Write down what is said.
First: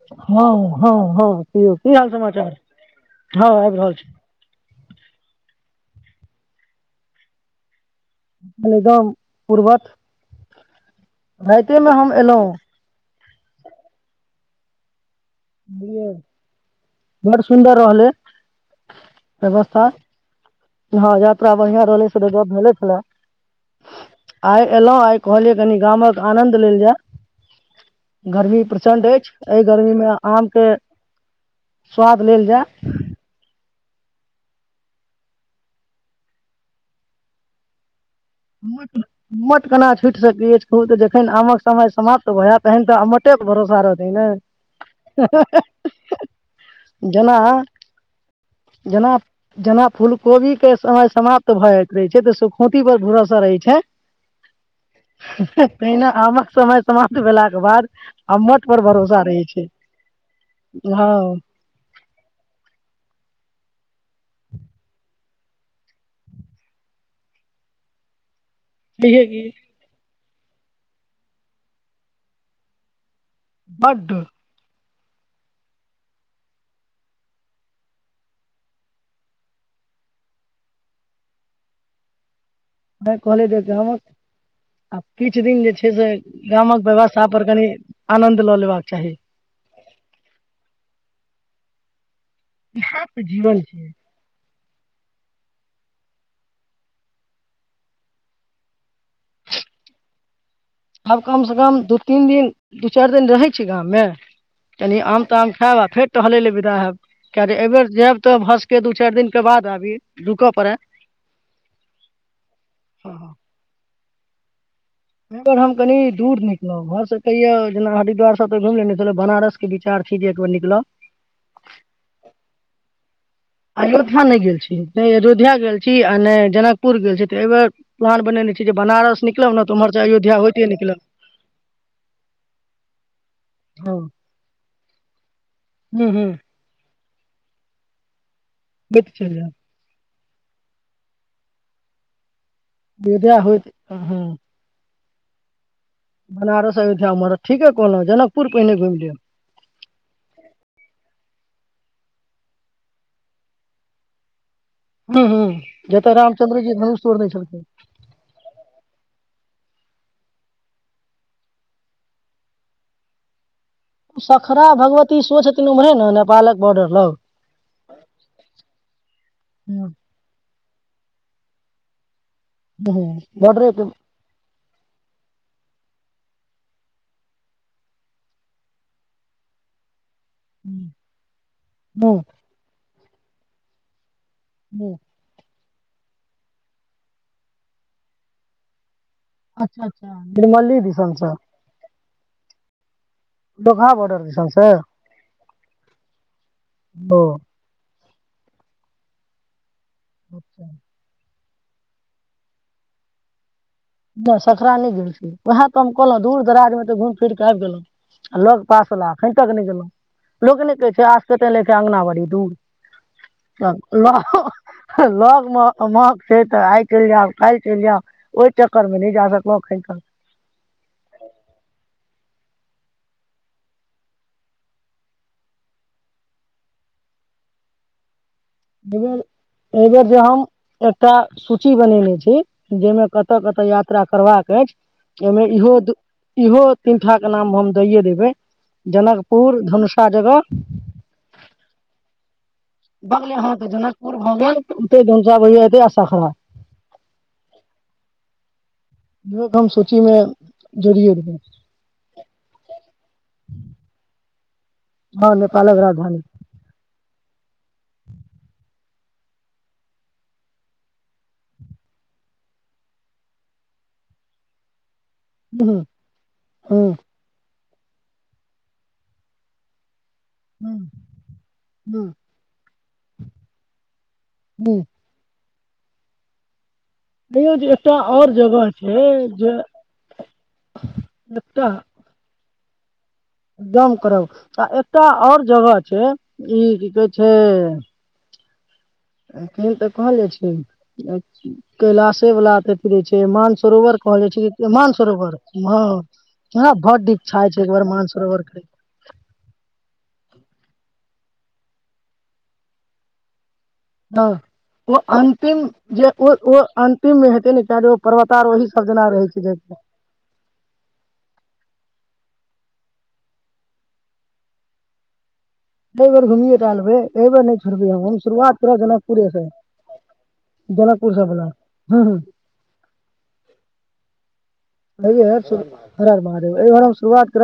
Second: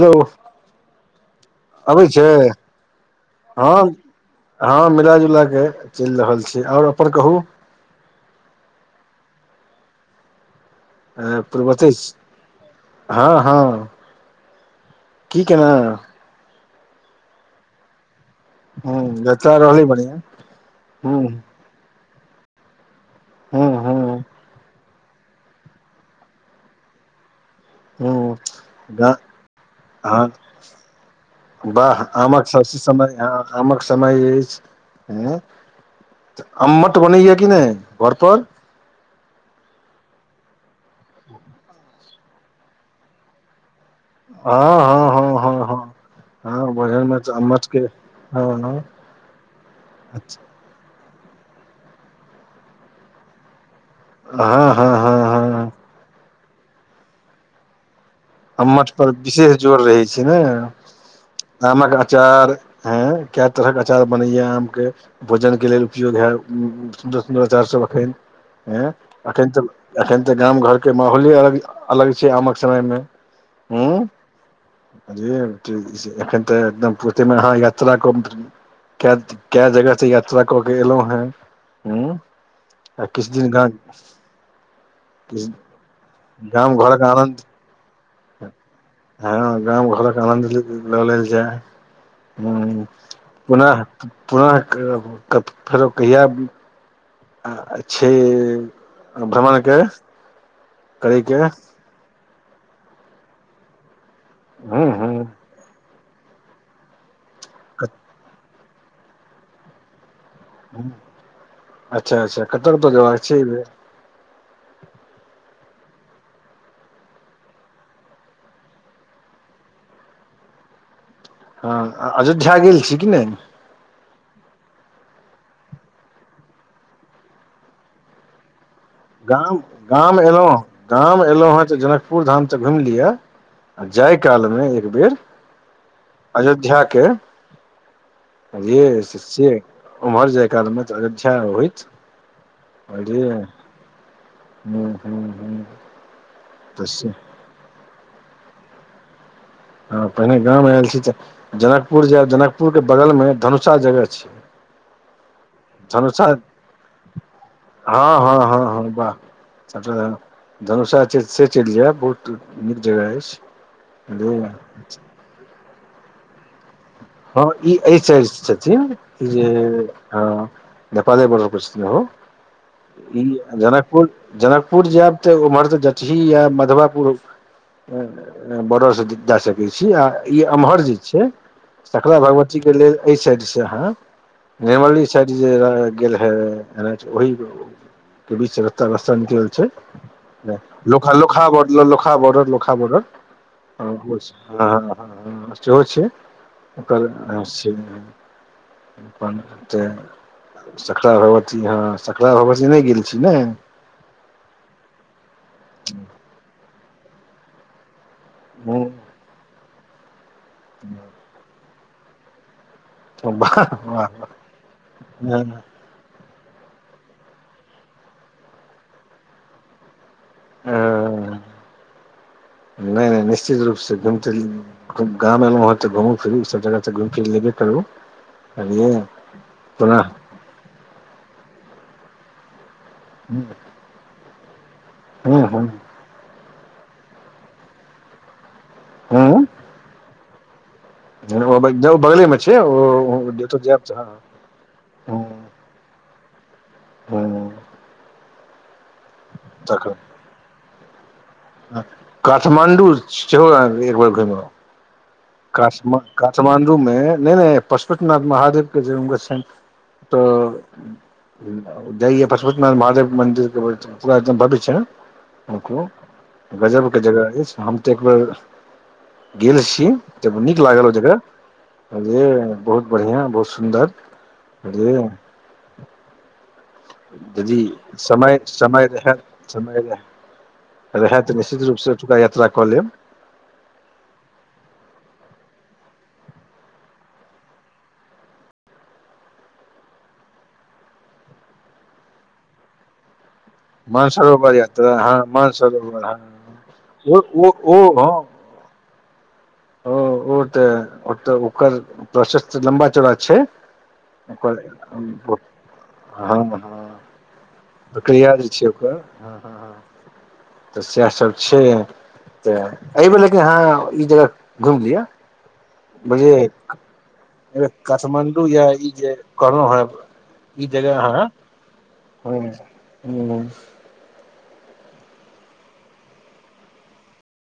Hello हँ हँ हँ कहीयौ की अबै हाल छै समाचार हँ आबि रहल छी। हँ मिलाजुला कऽ चलि रहल छैय आओर अपन कहू। एकदम पूरवक। आ पुर्वाते हम छी एलहुँ हँ हँ। की केना बुझलियै बड़ सुन्दर रहलै। ह जतरा रहलै व्यवस्था बढ़िआ। हँ यात्रा बढ़िया रहलै से त गप भेले छला ह आइ एलहु आय कहलियै कनि गामक आनंद लेल ह जाय। गर्मी प्रचंड अछि एहि गर्मी ह मे हँ आम के वाह आमक स समय ह आमक समय अछि। अम्मट बनैया कि नहि घर पर? [unintelligible] अम्मत केना छुटि सकैया कहू तऽ जखन आमक समय समाप्त भए जायत तहन तऽ अमटे के भरोसा रह तै ने हँ हँ हँ हँ हँ [unintelligible] हँ वजन मे त जेना अम्मट के हँ हँ जेना जेना फूल कोबी के समय समाप्त भऽ जाइत रहै छैय तऽ सुखती पर भरोसा रहै छैय। हँ हँ हँ हँ तहिना आमक समय समाप्त भेला के बाद अम्मट अम्मठ पर भरोसा रहै विशेष छै जोर रहै छैय ने। हँ आमक अचार ह कय तरह के अचार बनैया आम के। भोजन के लेल उपयोग है सुन्दर सुन्दर अचार सभ एखन। हे कहियै की एखन तऽ एखन तऽ गाम घर के माहौले अलग अलग छैय आमक समय मे। बड्ड अ एखन तऽ एकदम पफूर्ती मे अहाँ यात्रा कम कय कय जगह से त यात्रा कऽ के एलहुं हें हु। [unintelligible] आब किछ दिन जे छैय से गाम गामक घरक व्यवथा आनन्द पर कनि आनन्द लऽ लेबक चाही। हँ गाम घरक आनन्द ल ल लेल जाय जीवन ओना छै पुनः फेरो कहिया छैय भ्रमण के? आब करैके कम सँ कम दू तीन दिन दू चारि दिन रहै छै गाम मे हूँ कनी हूँ आम ताम खायब आ फेर टहले ल विदा हयब किए एहिबेर जायब तऽ भ के दू चारि दिन के बाद आबी दूकप अच्छा अच्छा कतर त जबाक बाक छै एखन हम कनी दूर निकलहुं घर से कहिये जेना हरिद्वार सब त घुमि लेने छलै बनारस विचार छै जे एकबेर निकलब हँ अयोध्या गेल छी कि नहि अयोध्या ने गेल छी न अयोध्या गेल छी आ नहि जनकपुर गेल छी ते ए बेर पहान बनेने छी जे बनारस निकलब गाम ने तऽ उम्हर से गाम अयोध्या एलहु होइते ह निकलब गाम एलहु हें तऽ जनकपुर धाम त घुम लिअ हँ जाय हूँ कालमे एक बेर हूँ अयोध्याके जे होइत चलि से जायब ओम्हर जाय कालमे तऽ अयोध्या होइत अरे बेध होत ह [unintelligible] हूँ हूँ हूँ बनारस तऽ से अयोध्या हमर ठीके कहलौं जनकपुर पहिने गेलए हँ पहिने गाँव मे आयल छी तऽ जनकपुर जायब जनकपुर के बगल मे धनुषा जगह छी हू हूँ जतय रामचंन्द्र जी धनुष तोरने छलखिन हँ हँ हँ हँ बाह हम धनुषा छै से चलि जायब बहुत नीक जगह अछि बुझलियै सखरा भगवती सो छथिन उम्हरे ने नेपालक बॉर्डर लग हँ ई एहि साइड से छथिन जे हूँ हँ नेपाले बोर्डर पर हूँ छलैह बॉर्डरे पे जनकपुर जनकपुर जायब तऽ उम्हर से जटही या मधबापुर बॉर्डरसँ जा सकैत छी आ ई अम्हर हूँ जे छै हूँ सकरा भगवती के लेल एहि साइड से यहाँ हूँ निर्मली जे गेल हे ओहि के बीच रस्ता रस्ता निकलल छै अच्छा अच्छा निर्मली दिसन लोकहा सँ लोकहा लोखा बर्डर लोखा बर्डर दोकहा बॉर्डर दिसन सँ होइ छै ओकर ओ रसत अच्छा [inaudible] सकरा भगवती हँ सकरा भगवती नहि गेल छी ने नहि सखरा न नहि गि छी उएहा तऽ हम कहलहुँ दूर दराजमे तऽ घुमि फिर कऽ आबि गेलहुँ लग हूँ, पासवला एखन तक नहि गेलहुँ लोक नहि कहै छै आस कहे छै अंगना बड़ी दूर वाह वाह वाह। हँ, लग म [inaudible] महक छै तऽ आइ चलि जाउ काल्हि चलि जाउ चक्कर मे नहि जा सकलौं एखन तक हँ नहि नहि निश्चित रूप से चैल जेबै गाम एलहुं हँ तऽ घुम फिरू ई सब जगह घुमि फिर लेबे करू बुझलियै एहि बेर एहि कोना बेेर जे हम एकटा सूची बनेने छी जाहिमे कतऽ कतऽ यात्रा करबाक अछि हूँ ओहिमे हूँ इहो इहो तीन ठाक के नाम हम दइे देबै जनकपुर धनुषा जगह बगले मे [inaudible] छे ओ [inaudible] जतऽ जायब तऽ हँ जनकपुर भै हूँ ए आसाखा हूँ देख हम तखन सूचीमे जोड़िये देबै काठमाण्डू सेहो अहाँ एक बार घुमि आउ हँ नेपालक काठमा राजधानी काठमाण्डू मे नहि नहि पशुपतिनाथ महादेव के जे हुनकर छनि तऽ जाइ पशुपति नारायण महादेव मन्दिर पूरा एकदम भवित छै हूँ ओकरो हूँ गजब के जगह अछि हम तऽ एक बेर गेल छी तब नीक लागल हूँ ओ जगह हूँ बुझलियै बहुत बढ़ियाँ बहुत सुन्दर हूँ बुझलियै देखियौ यदि जे एकटा आओर समय जगह समय छै रहै जे समय रह रहै तऽ निश्चित एकटा रूप से अतुका यात्रा कालेब दम करब आ एकटा आओर जगह छै ई की कहै छै केहन तऽ कहल जाइ छै कैलाशे वला तथीरे छै मान सरोवर कहल जाइ मानसरोवर छै कि यात्रा मान हँ सरोवर म मानसरोवर हँ भड ओ इचछा ओ छै एक ओ बेर हँ मानसरोबर [unintelligible] ओ ओ तऽ तऽ ओकर प्रशस लंबा चौड़ा छै हँ ओकर ओ अन्तिम जे ओ हँ ओ हँ अन्तिममे हेतै ने [unintelligible] प्रक्रिया जे पर्वतार छै ओही ओकर सब जेना रहै हँ छै हँ जा हँ तऽ सएहसभ छै तऽ एहि बेर लेकिन हँ ई जगह घुमयलियै एहि बेर घुमिये टा लेबै एहि बेर नहि बुझलए छोड़बै हम हम काठमाण्डू शुरुआत या करब ई जे जनकपुरे से कहनो ह ई जगह जनकपुर ह से बला हूँ हूँ ह ह अ हरर महादेवर हम शुरुआत करब